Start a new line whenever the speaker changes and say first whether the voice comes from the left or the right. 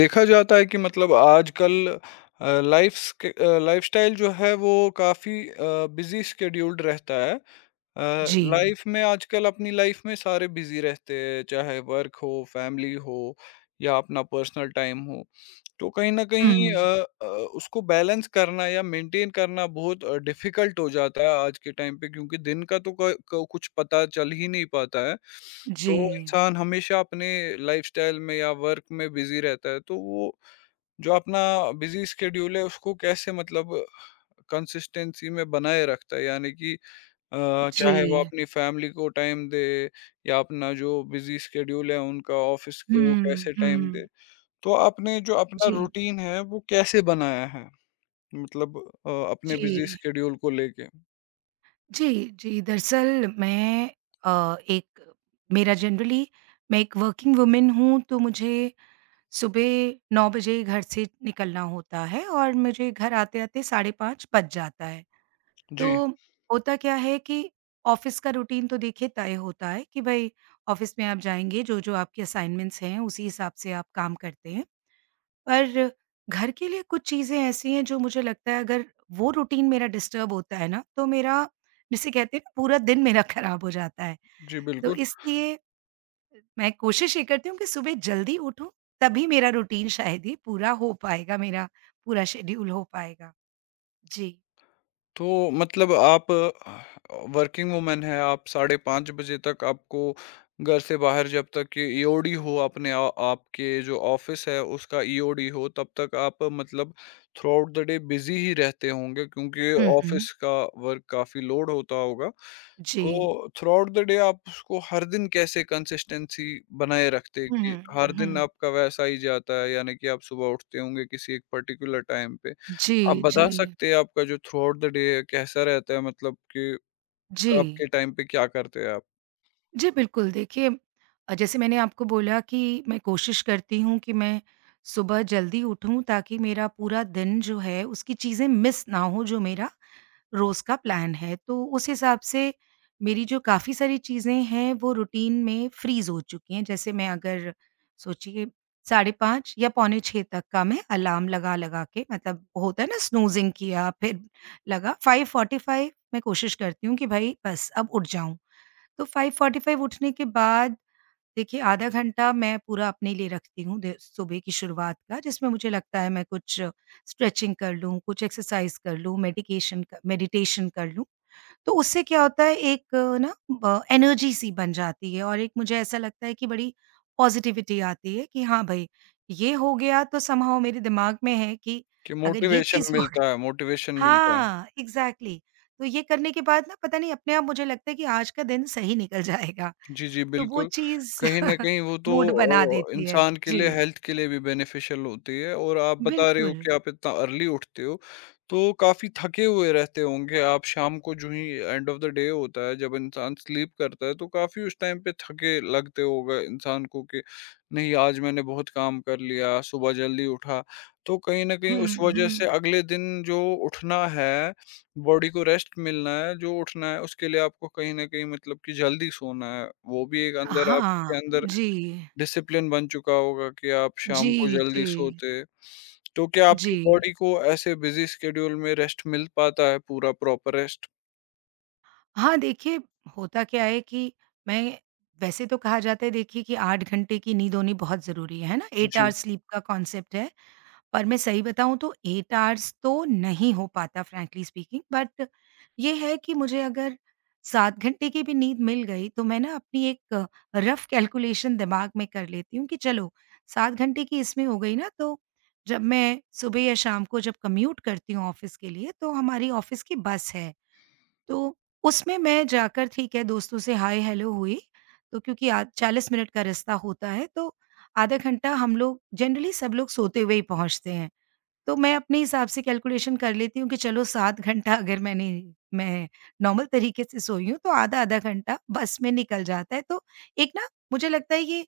left: देखा जाता है कि मतलब आजकल लाइफ़्स के लाइफ़स्टाइल जो है वो काफ़ी बिज़ी शेड्यूल्ड रहता है।
right: जी।
left: लाइफ़ में आजकल अपनी लाइफ़ में सारे बिज़ी रहते हैं, चाहे वर्क हो, फैमिली हो या अपना पर्सनल टाइम हो। तो कहीं न कहीं
right: हुँ,
left: अ, उसको बैलेंस करना या मेंटेन करना बहुत डिफ़िकल्ट हो जाता है आज के टाइम पे, क्योंकि दिन का तो क क कुछ पता चल ही नहीं पाता है। तो
right: जी,
left: इंसान हमेशा अपने लाइफ़स्टाइल में या वर्क में बिज़ी रहता है, तो वो जो अपना बिज़ी शेड्यूल है उसको कैसे मतलब कंसिस्टेंसी में बनाए रखता है, यानी कि अ, चाहे वो
right: जी।
left: अपनी फैमिली को टाइम दे, या अपना जो बिज़ी शेड्यूल है उनका ऑफ़िस को
right: हुँ,
left: कैसे टाइम दे?
right: हुँ।
left: तो आपने जो अपना
right: जी,
left: रूटीन है वो कैसे बनाया है? मतलब अपने बिज़ी
right: जी,
left: स्केड्यूल को लेके?
right: जी, जी। दरअसल मैं अ, एक मेरा जनरली मैं एक वर्किंग वुमन हूँ, तो मुझे सुबह 9 बजे घर से निकलना होता है और मुझे घर आते-आते साढ़े 5 बज जाता है।
left: जी,
right: तो होता क्या है कि ऑफ़िस का रूटीन तो देखिए तय होता है कि भई ऑफ़िस में आप जाएँगे, जो-जो आपके असाइनमेंट्स हैं, उसी हिसाब से आप काम करते हैं। पर घर के लिए कुछ चीज़ें ऐसी हैं जो मुझे लगता है अगर वो रूटीन मेरा डिस्टर्ब होता है ना, तो मेरा जिसे कहते हैं ना पूरा दिन मेरा ख़राब हो जाता है।
left: जी,
right: तो
left: बिल्कुल।
right: इसलिए मैं कोशिश ये करती हूँ कि सुबह जल्दी उठूँ, तभी मेरा रूटीन शायद ये पूरा हो पाएगा, मेरा पूरा शेड्यूल हो पाएगा। जी।
left: तो मतलब आप वर्किंग वुमन है, आप साढ़े 5 बजे तक आपको घर से बाहर, जब तक ईओडी हो, अपने आ आपके जो ऑफ़िस है उसका ईओडी हो, तब तक आप मतलब throughout the day busy ही रहते होंगे, क्योंकि
right: हुँ, हुँ।
left: ऑफ़िस का वर्क काफ़ी लोड होता होगा। तो
right: जी।
left: थ्रू आउट द डे आप उसको हर दिन कैसे कंसिस्टेंसी बनाए रखते हैं
right: हुँ,
left: कि
right: हुँ,
left: हर
right: हुँ,
left: दिन
right: हुँ।
left: आपका वैसा ही जाता है? यानी कि आप सुबह उठते होंगे किसी एक पर्टिकुलर टाइम पे। आप
right: जी, जी,
left: बता सकते हैं, आपका जो थ्रू आउट द डे है कैसा रहता है, मतलब कि कब
right: जी।
left: के टाइम पे क्या करते हैं आप?
right: जी, बिल्कुल। देखिए जैसे मैंने आपको बोला कि मैं कोशिश करती हूँ कि मैं सुबह जल्दी उठूँ ताकि मेरा पूरा दिन जो है उसकी चीज़ें मिस ना हो जो मेरा रोज़ का प्लान है। तो उस हिसाब से मेरी जो काफ़ी सारी चीज़ें हैं वो रूटीन में फ्रीज़ हो चुकी हैं। जैसे मैं अगर सोचिए 5:30 या पौने 6 तक का मैं अलार्म लगा-लगा के मतलब होता है ना स्नूज़िंग किया, फिर लगा 5:45 मैं कोशिश करती हूँ कि भई बस अब उठ जाऊँ। तो 5:45 उठने के बाद देखिए आधा घंटा मैं पूरा अपने लिए रखती हूँ दे सुबह की शुरुआत का जिसमें मुझे लगता है मैं कुछ स्ट्रेचिंग कर लूँ, कुछ एक्सरसाइज़ कर लूँ, मेडिकेशन क मेडिटेशन कर लूँ। तो उससे क्या होता है एक अ, ना ब एनर्जी सी बन जाती है और एक मुझे ऐसा लगता है कि बड़ी पॉज़िटिविटी आती है कि हाँ भई, ये हो गया तो समहाउ मेरे दिमाग में है कि
left: कि
right: अगर ये
left: मोटिवेशन
right: चीज़ हो गई
left: मिलता है, मोटिवेशन मिलता है।
right: हाँ, एग्ज़ैक्टली। तो ये करने के बाद ना पता नहीं अपने आप मुझे लगता है कि आज का दिन सही निकल जाएगा।
left: जी, जी,
right: तो वो
left: बिल्कुल।
right: चीज़
left: कहीं न कहीं वो तो
right: मूड बना देती है।
left: इंसान के लिए,
right: जी,
left: हेल्थ के लिए भी बेनिफिशियल होती है, और आप बता रहे हो
right: बिल्कुल।
left: कि आप इतना अर्ली उठते हो, तो काफ़ी थके हुए रहते होंगे आप शाम को, जो ही एंड ऑफ द डे होता है, जब इंसान स्लीप करता है, तो काफ़ी उस टाइम पे थके लगते होगा इंसान को कि नहीं, आज मैंने बहुत काम कर लिया, सुबह जल्दी उठा। तो कहीं न कहीं
right: हुँ,
left: उस वजह से
right: हुँ।
left: अगले दिन जो उठना है, बॉडी को रेस्ट मिलना है, जो उठना है उसके लिए आपको कहीं न कहीं मतलब कि जल्दी सोना है। वो भी एक अंदर आपके
right: हाँ,
left: अंदर
right: जी।
left: डिसिप्लिन बन चुका होगा कि आप
right: जी,
left: शाम को
right: जी,
left: जल्दी सोते। तो क्या आपकी
right: जी।
left: बॉडी को ऐसे बिज़ी शेड्यूल में रेस्ट मिल पाता है, पूरा प्रॉपर रेस्ट?
right: हाँ, देखिए होता क्या है कि मैं वैसे तो कहा जाता है देखिए कि 8 घंटे की नींद होनी बहुत ज़रूरी है ना? 8
left: जी।
right: आवर स्लीप का कॉन्सेप्ट है। और मैं सही बताऊँ तो 8 आवर्स तो नहीं हो पाता फ्रैंकली स्पीकिंग बट ये है कि मुझे अगर 7 घंटे की भी नींद मिल गई तो मैं ना अपनी एक रफ कैलकुलेशन दिमाग में कर लेती हूँ कि चलो 7 घंटे की इसमें हो गई ना तो जब मैं सुबह या शाम को जब कम्यूट करती हूँ ऑफिस के लिए तो हमारी ऑफिस की बस है। तो उसमें मैं जाकर ठीक है दोस्तों से हाय हेलो हुई तो क्योंकि आ 40 मिनट का रास्ता होता है तो आधा घंटा हम लोग जनरली सब लोग सोते हुए ही पहुँचते हैं। तो मैं अपने हिसाब से कैलकुलेशन कर लेती हूँ कि चलो 7 घंटा अगर मैं नॉर्मल तरीके से सोई हूँ तो आधा-आधा घंटा बस में निकल जाता है। तो एक ना मुझे लगता है ये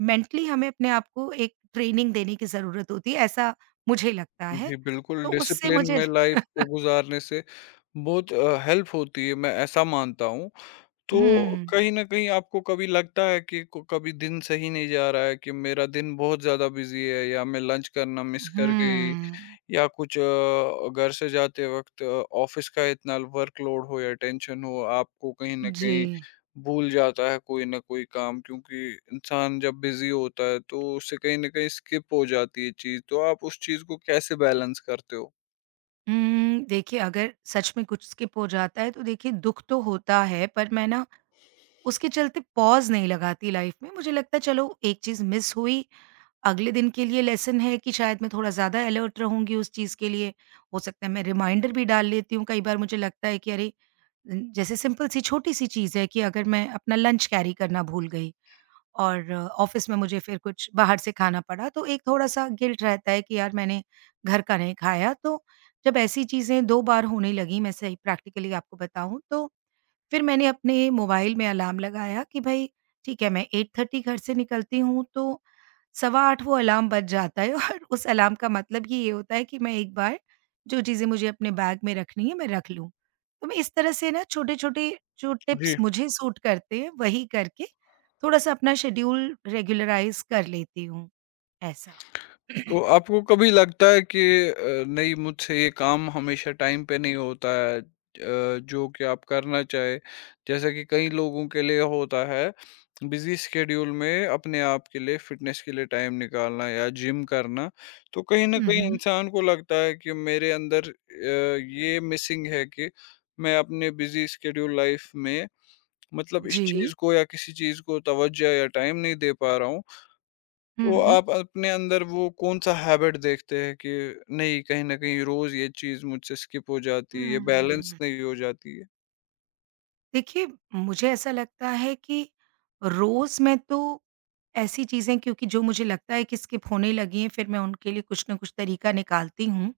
right: मेंटली हमें अपने आप को एक ट्रेनिंग देने की ज़रूरत होती है, ऐसा मुझे लगता है।
left: जी, बिल्कुल,
right: तो उससे
left: डिसिप्लिन
right: मुझे
left: में लाइफ़
right: ल
left: को गुज़ारने से बहुत हेल्प होती है, मैं ऐसा मानता हूँ। तो
right: हुँ,
left: कहीं न कहीं आपको कभी लगता है कि को कभी दिन सही नहीं जा रहा है, कि मेरा दिन बहुत ज़्यादा बिज़ी है, या मैं लंच करना मिस
right: हुँ।
left: कर गई, या कुछ घर से जाते वक़्त ऑफ़िस का इतना वर्कलोड हो या टेंशन हो, आपको कहीं न
right: जी।
left: कहीं भूल जाता है कोई न कोई काम, क्योंकि इंसान जब बिज़ी होता है तो उससे कहीं न कहीं स्किप हो जाती है चीज़, तो आप उस चीज़ को कैसे बैलेंस करते हो?
right: देखिए अगर सच में कुछ स्किप हो जाता है तो देखिए दुःख तो होता है पर मैं ना उसके चलते पॉज़ नहीं लगाती लाइफ़ में। मुझे लगता है चलो एक चीज़ मिस हुई अगले दिन के लिए लेसन है कि शायद मैं थोड़ा ज़्यादा अलर्ट रहूँगी उस चीज़ के लिए। हो सकता है मैं रिमाइंडर भी डाल लेती हूँ, कई बार मुझे लगता है कि अरे! जैसे सिंपल सी छोटी-सी चीज़ है कि अगर मैं अपना लंच कैरी करना भूल गई और ऑफ़िस में मुझे फिर कुछ बाहर से खाना पड़ा, तो एक थोड़ा-सा गिल्ट रहता है कि यार मैंने घर का नहीं खाया। तो जब ऐसी चीज़ें 2 बार होने लगीं, मैं सही प्रैक्टिकली आपको बताऊँ तो फिर मैंने अपने मोबाइल में अलार्म लगाया कि भाई ठीक है मैं 8:30 घर से निकलती हूँ तो सवा 8 वो अलार्म बज जाता है और उस अलार्म का मतलब ही ये होता है कि मैं एक बार जो चीज़ें मुझे अपने बैग में रखनी है मैं रख लूँ। तो मैं इस तरह से ना छोटे-छोटे जो
left: जी।
right: टिप्स मुझे सूट करते हैं वही करके थोड़ा-सा अपना शेड्यूल रेगुलराइज़ कर लेती हूँ, ऐसा।
left: तो आपको कभी लगता है कि नहीं, मुझसे ये काम हमेशा टाइम पे नहीं होता है, जो कि आप करना चाहे, जैसा कि कई लोगों के लिए होता है, बिजी स्केड्यूल में अपने आप के लिए, फिटनेस के लिए टाइम निकालना या जिम करना, तो कहीं ना
right: हुँ,
left: कहीं
right: हुँ।
left: इंसान को लगता है कि मेरे अंदर ये मिसिंग है, कि मैं अपने बिजी स्केड्यूल लाइफ में मतलब इस
right: जी।
left: चीज को या किसी चीज को तवज्जो या टाइम नहीं दे पा रहा हूँ, तो
right: हुँ।
left: आप अपने अंदर वो कौन-सा हैबिट देखते हैं कि नहीं, कहीं न कहीं रोज़ ये चीज़ मुझसे स्किप हो जाती है, ये बैलेंस
right: हुँ।
left: नहीं हो जाती है?
right: देखिए, मुझे ऐसा लगता है कि रोज़ मैं तो ऐसी चीज़ें क्योंकि जो मुझे लगता है कि स्किप होने लगी हैं, फिर मैं उनके लिए कुछ न कुछ तरीका निकालती हूँ।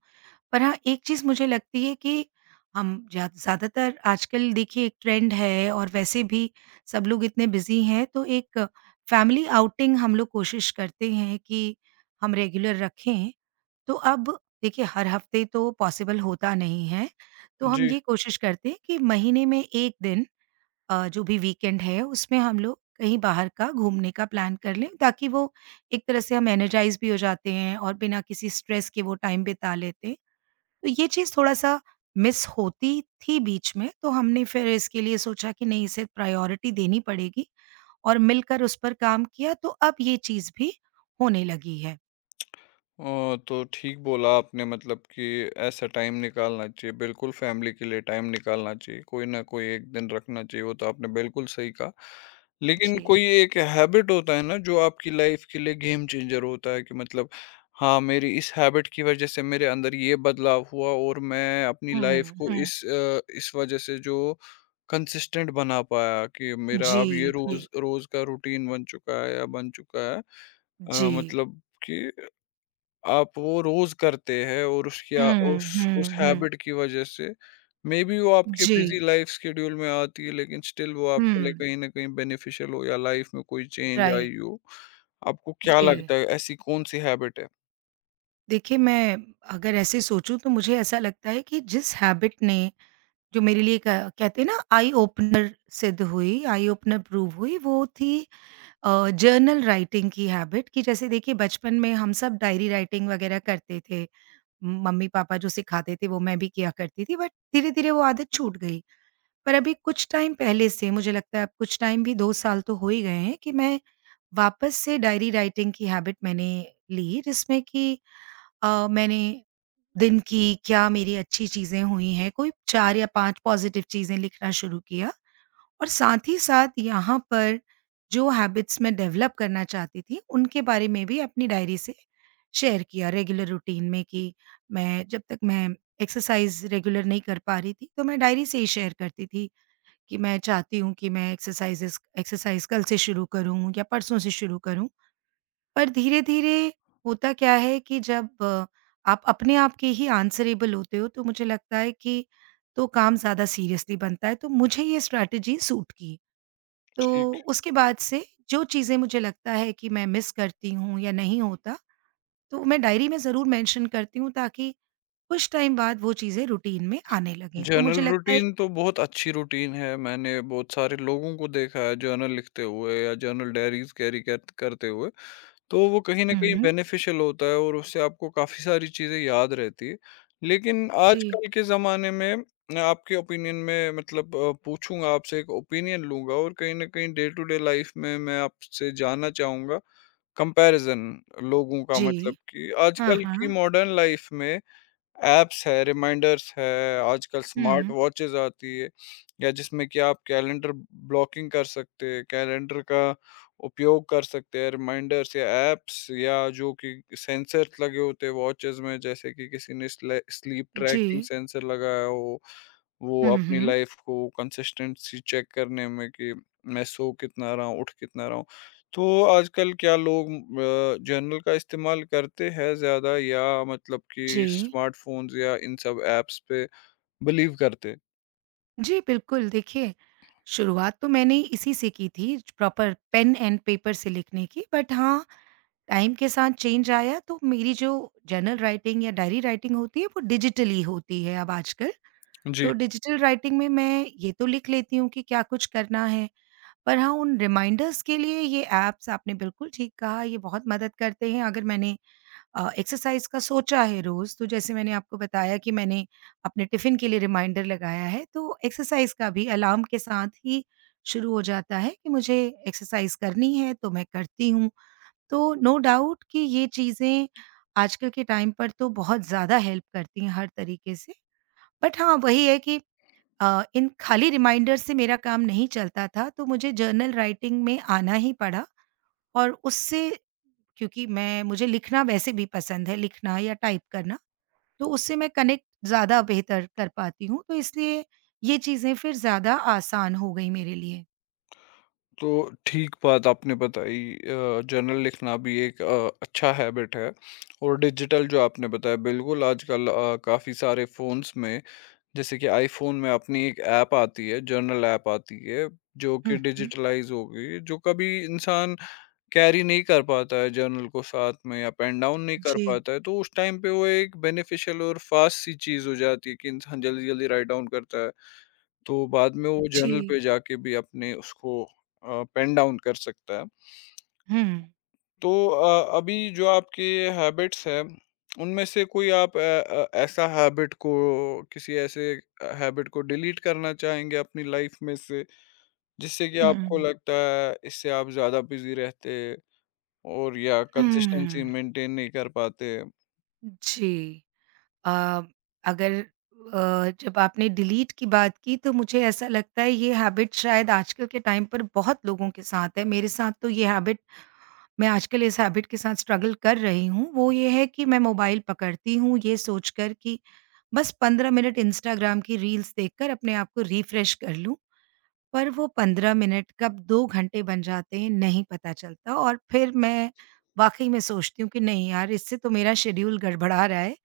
right: पर हाँ, एक चीज़ मुझे लगती है कि हम ज़्यादातर आजकल देखिए एक ट्रेंड है और वैसे भी सब लोग इतने बिज़ी हैं, तो एक फैमिली आउटिंग हम लोग कोशिश करते हैं कि हम रेगुलर रखें। तो अब देखिए, हर हफ्ते तो पॉसिबल होता नहीं है, तो हम
left: जी।
right: ये कोशिश करते हैं कि महीने में 1 दिन जो भी वीकेंड है उसमें हम लोग कहीं बाहर का घूमने का प्लान कर लें ताकि वो एक तरह से हम एनर्जाइज भी हो जाते हैं और बिना किसी स्ट्रेस के वो टाइम बिता लेते हैं। तो ये चीज़ थोड़ा-सा मिस होती थी बीच में, तो हमने फिर इसके लिए सोचा कि नहीं इसे प्रायोरिटी देनी पड़ेगी और मिलकर उस पर काम किया तो अब ये चीज़ भी होने लगी है।
left: तो ठीक बोला आपने, मतलब कि ऐसा टाइम निकालना चाहिए, बिल्कुल फैमिली के लिए टाइम निकालना चाहिए, कोई ना कोई एक दिन रखना चाहिए, वो तो आपने बिल्कुल सही कहा, लेकिन
right: जी।
left: कोई एक हैबिट होता है ना जो आपकी लाइफ के लिए गेम चेंजर होता है, कि मतलब हाँ, मेरी इस हैबिट की वजह से मेरे अंदर ये बदलाव हुआ, और मैं अपनी
right: हुँ,
left: लाइफ को
right: हुँ।
left: इस वजह से जो कंसिस्टेंट बना पाया, कि मेरा
right: जी,
left: अब जी ये
right: जी,
left: रोज रोज का रूटीन बन चुका है, या बन चुका है,
right: जी।
left: मतलब कि आप वो रोज़ करते हैं, और उसकी आ
right: हुँ,
left: उस
right: हुँ,
left: उस
right: हुँ।
left: हैबिट की वज़ह से मे बी वो आपके
right: जी।
left: बिज़ी लाइफ़ शेड्यूल में आती है, लेकिन स्टिल वो
right: हुँ।
left: आपके लिए कहीं न कहीं बेनिफिशियल हो, या लाइफ़ में कोई चेंज
right: राइट,
left: आई हो। आपको क्या
right: जी।
left: लगता है, ऐसी कौन-सी हैबिट है?
right: देखिए, मैं अगर ऐसे सोचूँ तो मुझे ऐसा लगता है कि जिस हैबिट ने जो मेरे लिए क कहते हैं ना आई ओपनर सिद्ध हुई, आई ओपनर प्रूव हुई वो थी जर्नल राइटिंग की हैबिट कि जैसे देखिए बचपन में हम सब डायरी राइटिंग वगैरह करते थे। मम्मी-पापा जो सिखाते थे वो मैं भी किया करती थी बट धीरे-धीरे वो आदत छूट गई। पर अभी कुछ टाइम पहले से मुझे लगता है अब कुछ टाइम भी 2 साल तो हो ही गए हैं कि मैं वापस से डायरी राइटिंग की हैबिट मैंने ली जिसमें कि मैंने दिन की क्या मेरी अच्छी चीज़ें हुई हैं, कोई 4 या 5 पॉज़िटिव चीज़ें लिखना शुरू किया और साथ ही साथ यहाँ पर जो हैबिट्स मैं डेवलप करना चाहती थी, उनके बारे में भी अपनी डायरी से शेयर किया रेगुलर रूटीन में कि मैं जब तक मैं एक्सरसाइज़ रेगुलर नहीं कर पा रही थी, तो मैं डायरी से ही शेयर करती थी कि मैं चाहती हूँ कि मैं एक्सरसाइज़ कल से शुरू करूँ या परसों से शुरू करूँ। पर धीरे-धीरे होता क्या है कि जब आप अपने आप के ही आंसरेबल होते हो, तो मुझे लगता है कि तो काम ज़्यादा सीरियसली बनता है, तो मुझे ये स्ट्रैटेजी सूट की। तो
left: ठीक।
right: उसके बाद से जो चीज़ें मुझे लगता है कि मैं मिस करती हूँ या नहीं होता, तो मैं डायरी में ज़रूर मेंशन करती हूँ ताकि कुछ टाइम बाद वो चीज़ें रूटीन में आने लगें। तो
left: जर्नल
right: मुझे लगता है
left: रूटीन तो बहुत अच्छी रूटीन है। मैंने बहुत सारे लोगों को देखा है जर्नल लिखते हुए, या जर्नल डायरीज़ कैरी कर करते हुए। तो वो कहीं न कहीं
right: हुँ,
left: बेनिफिशियल होता है, और उससे आपको काफ़ी सारी चीज़ें याद रहती है। लेकिन
right: जी,
left: आजकल के ज़माने में मैं आपके ओपिनियन में, मतलब पूछूँगा आपसे, एक ओपिनियन लूँगा, और कहीं न कहीं डे टू डे लाइफ़ में मैं आपसे जानना चाहूँगा कंपैरिज़न लोगों का,
right: जी।
left: मतलब कि
right: हाँ,
left: आजकल की
right: हाँ।
left: मॉडर्न लाइफ़ में ऐप्स है, रिमाइंडर्स है, आजकल स्मार्ट
right: हुँ,
left: वॉचेज़ आती है, या जिसमें कि आप कैलेंडर ब्लॉकिंग कर सकते हैं, कैलेंडर का उपयोग कर सकते हैं, रिमाइंडर्स या ऐप्स, या जो कि सेंसर्स लगे होते हैं वॉचेज़ में, जैसे कि किसी ने स्ले स्लीप
right: जी।
left: ट्रैकिंग सेंसर लगाया हो, वो
right: हुँ,
left: अपनी
right: हुँ,
left: लाइफ़ को कंसिस्टेंसी चेक करने में, कि मैं सो कितना रहा हूँ, उठ कितना रहा हूँ। तो आजकल क्या लोग जर्नल का इस्तेमाल करते हैं ज़्यादा, या मतलब
right: जी।
left: कि स्मार्टफ़ोन्स या इन सब ऐप्स पे बिलीव करते हैं?
right: जी, बिल्कुल। देखिए, शुरुआत तो मैंने इसी से की थी, प्रॉपर पेन एंड पेपर से लिखने की। बट हाँ, टाइम के साथ चेंज आया, तो मेरी जो जर्नल राइटिंग या डायरी राइटिंग होती है, वो डिजिटली होती है अब आजकल।
left: जी।
right: तो डिजिटल राइटिंग में मैं ये तो लिख लेती हूँ कि क्या कुछ करना है, पर हाँ, उन रिमाइंडर्स के लिए ये ऐप्स आपने बिल्कुल ठीक कहा, ये बहुत मदद करते हैं। अगर मैंने एक्सरसाइज़ का सोचा है रोज़, तो जैसे मैंने आपको बताया कि मैंने अपने टिफ़िन के लिए रिमाइंडर लगाया है, तो एक्सरसाइज़ का भी अलार्म के साथ ही शुरू हो जाता है कि मुझे एक्सरसाइज़ करनी है, तो मैं करती हूँ। तो नो डाउट कि ये चीज़ें आजकल के टाइम पर तो बहुत ज़्यादा हेल्प करती हैं हर तरीके से। बट हाँ, वही है कि इन खाली रिमाइंडर से मेरा काम नहीं चलता था, तो मुझे जर्नल राइटिंग में आना ही पड़ा और उससे क्योंकि मैं मुझे लिखना वैसे भी पसंद है, लिखना या टाइप करना। तो उससे मैं कनेक्ट ज़्यादा बेहतर कर पाती हूँ, तो इसलिए ये चीज़ें फिर ज़्यादा आसान हो गई मेरे लिए।
left: तो ठीक बात आपने बताई, जर्नल लिखना भी एक अच्छा हैबिट है, और डिजिटल जो आपने बताया, बिल्कुल आजकल काफ़ी सारे फ़ोन्स में, जैसे कि आईफ़ोन में अपनी एक ऐप आती है, जर्नल ऐप आती है, जो
right: हुँ,
left: कि
right: हुँ।
left: डिजिटलाइज़ हो गई है, जो कभी इंसान कैरी नहीं कर पाता है जर्नल को साथ में, अप एंड डाउन नहीं कर
right: जी,
left: पाता है, तो उस टाइम पे वो एक बेनिफिशियल और फ़ास्ट सी चीज़ हो जाती है कि इंसान जल्दी-जल्दी राइट डाउन करता है, तो बाद में वो
right: जी।
left: जर्नल पे जाके भी अपने उसको पेन डाउन कर सकता है।
right: हुँ।
left: तो अभी जो आपकी हैबिट्स हैं, उनमें से कोई आप ऐसा हैबिट को किसी ऐसे हैबिट को डिलीट करना चाहेंगे अपनी लाइफ़ में से, जिससे कि आपको
right: हुँ।
left: लगता है इससे आप ज़्यादा बिज़ी रहते? और या
right: हुँ,
left: कंसिस्टेंसी मेंटेन नहीं कर पाते।
right: जी। अ, अगर जब आपने डिलीट की बात की तो मुझे ऐसा लगता है ये हैबिट शायद आजकल के टाइम पर बहुत लोगों के साथ है, मेरे साथ तो ये हैबिट मैं आजकल इस हैबिट के साथ स्ट्रगल कर रही हूँ, वो ये है कि मैं मोबाइल पकड़ती हूँ ये सोचकर कि बस 15 मिनट इंस्टाग्राम की रील्स देखकर अपने आप को रिफ्रेश कर लूँ, पर वो 15 मिनट कब 2 घंटे बन जाते हैं नहीं पता चलता और फिर मैं वाक़ई में सोचती हूँ कि नहीं यार इससे तो मेरा शेड्यूल गड़बड़ा रहा है,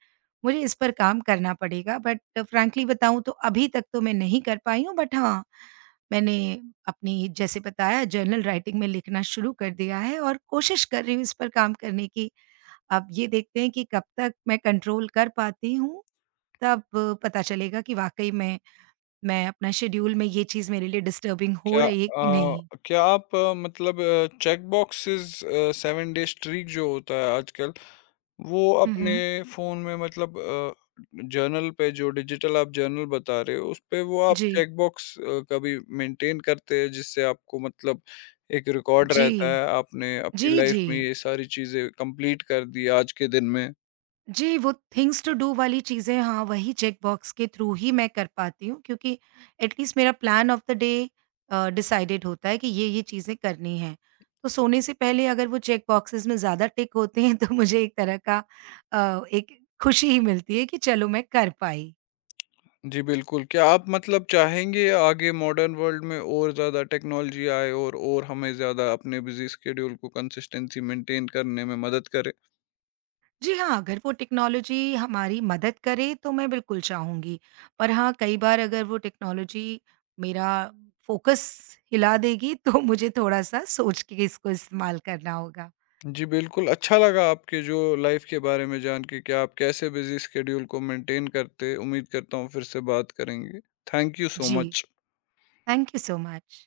right: मुझे इस पर काम करना पड़ेगा बट फ्रैंकली बताऊँ तो अभी तक तो मैं नहीं कर पाई हूँ बट हाँ, मैंने अपनी जैसे बताया जर्नल राइटिंग में लिखना शुरू कर दिया है और कोशिश कर रही हूँ इस पर काम करने की। अब ये देखते हैं कि कब तक मैं कंट्रोल कर पाती हूँ, तब पता चलेगा कि वाक़ई में मैं अपना शेड्यूल में ये चीज़ मेरे लिए डिस्टर्बिंग हो
left: क्या
right: रही है कि
left: अ,
right: नहीं।
left: क्या आप मतलब चेक बॉक्सेस, 7 डे स्ट्रीक जो होता है आजकल, वो
right: हुँ,
left: अपने
right: हुँ।
left: फ़ोन में, मतलब जर्नल पे, जो डिजिटल आप जर्नल बता रहे हो, उस पे वो आप
right: जी।
left: चेक बॉक्स कभी मेंटेन करते हैं, जिससे आपको मतलब एक रिकॉर्ड
right: जी।
left: रहता है, आपने
right: जी,
left: अपनी लाइफ़
right: जी।
left: में ये सारी चीज़ें कंप्लीट कर दी आज के दिन में?
right: जी, वो थिंग्स टू डू वाली चीज़ें हाँ, वही चेक बॉक्स के थ्रू ही मैं कर पाती हूँ क्योंकि एट लीस्ट मेरा plan of the day decided होता है कि ये-ये चीज़ें करनी हैं। तो सोने से पहले अगर वो चेक बॉक्सेस में ज़्यादा टिक होते हैं तो मुझे एक तरह का एक खुशी ही मिलती है कि चलो मैं कर पाई।
left: जी, बिल्कुल। क्या आप मतलब चाहेंगे आगे मॉडर्न वर्ल्ड में और ज़्यादा टेक्नोलॉजी आए, और हमें ज़्यादा अपने बिज़ी शेड्यूल को कंसिस्टेंसी मेंटेन करने में मदद करे?
right: जी हाँ, अगर वो टेक्नोलॉजी हमारी मदद करे तो मैं बिल्कुल चाहूँगी। पर हाँ, कई बार अगर वो टेक्नोलॉजी मेरा फ़ोकस हिला देगी तो मुझे थोड़ा-सा सोच के इसको इस्तेमाल करना होगा।
left: जी, बिल्कुल, अच्छा लगा आपके जो लाइफ़ के बारे में जान के, कि आप कैसे बिज़ी शेड्यूल को मेंटेन करते। उम्मीद करता हूँ फिर से बात करेंगे। थैंक यू सो
right: जी,
left: much.
right: Thank you so much.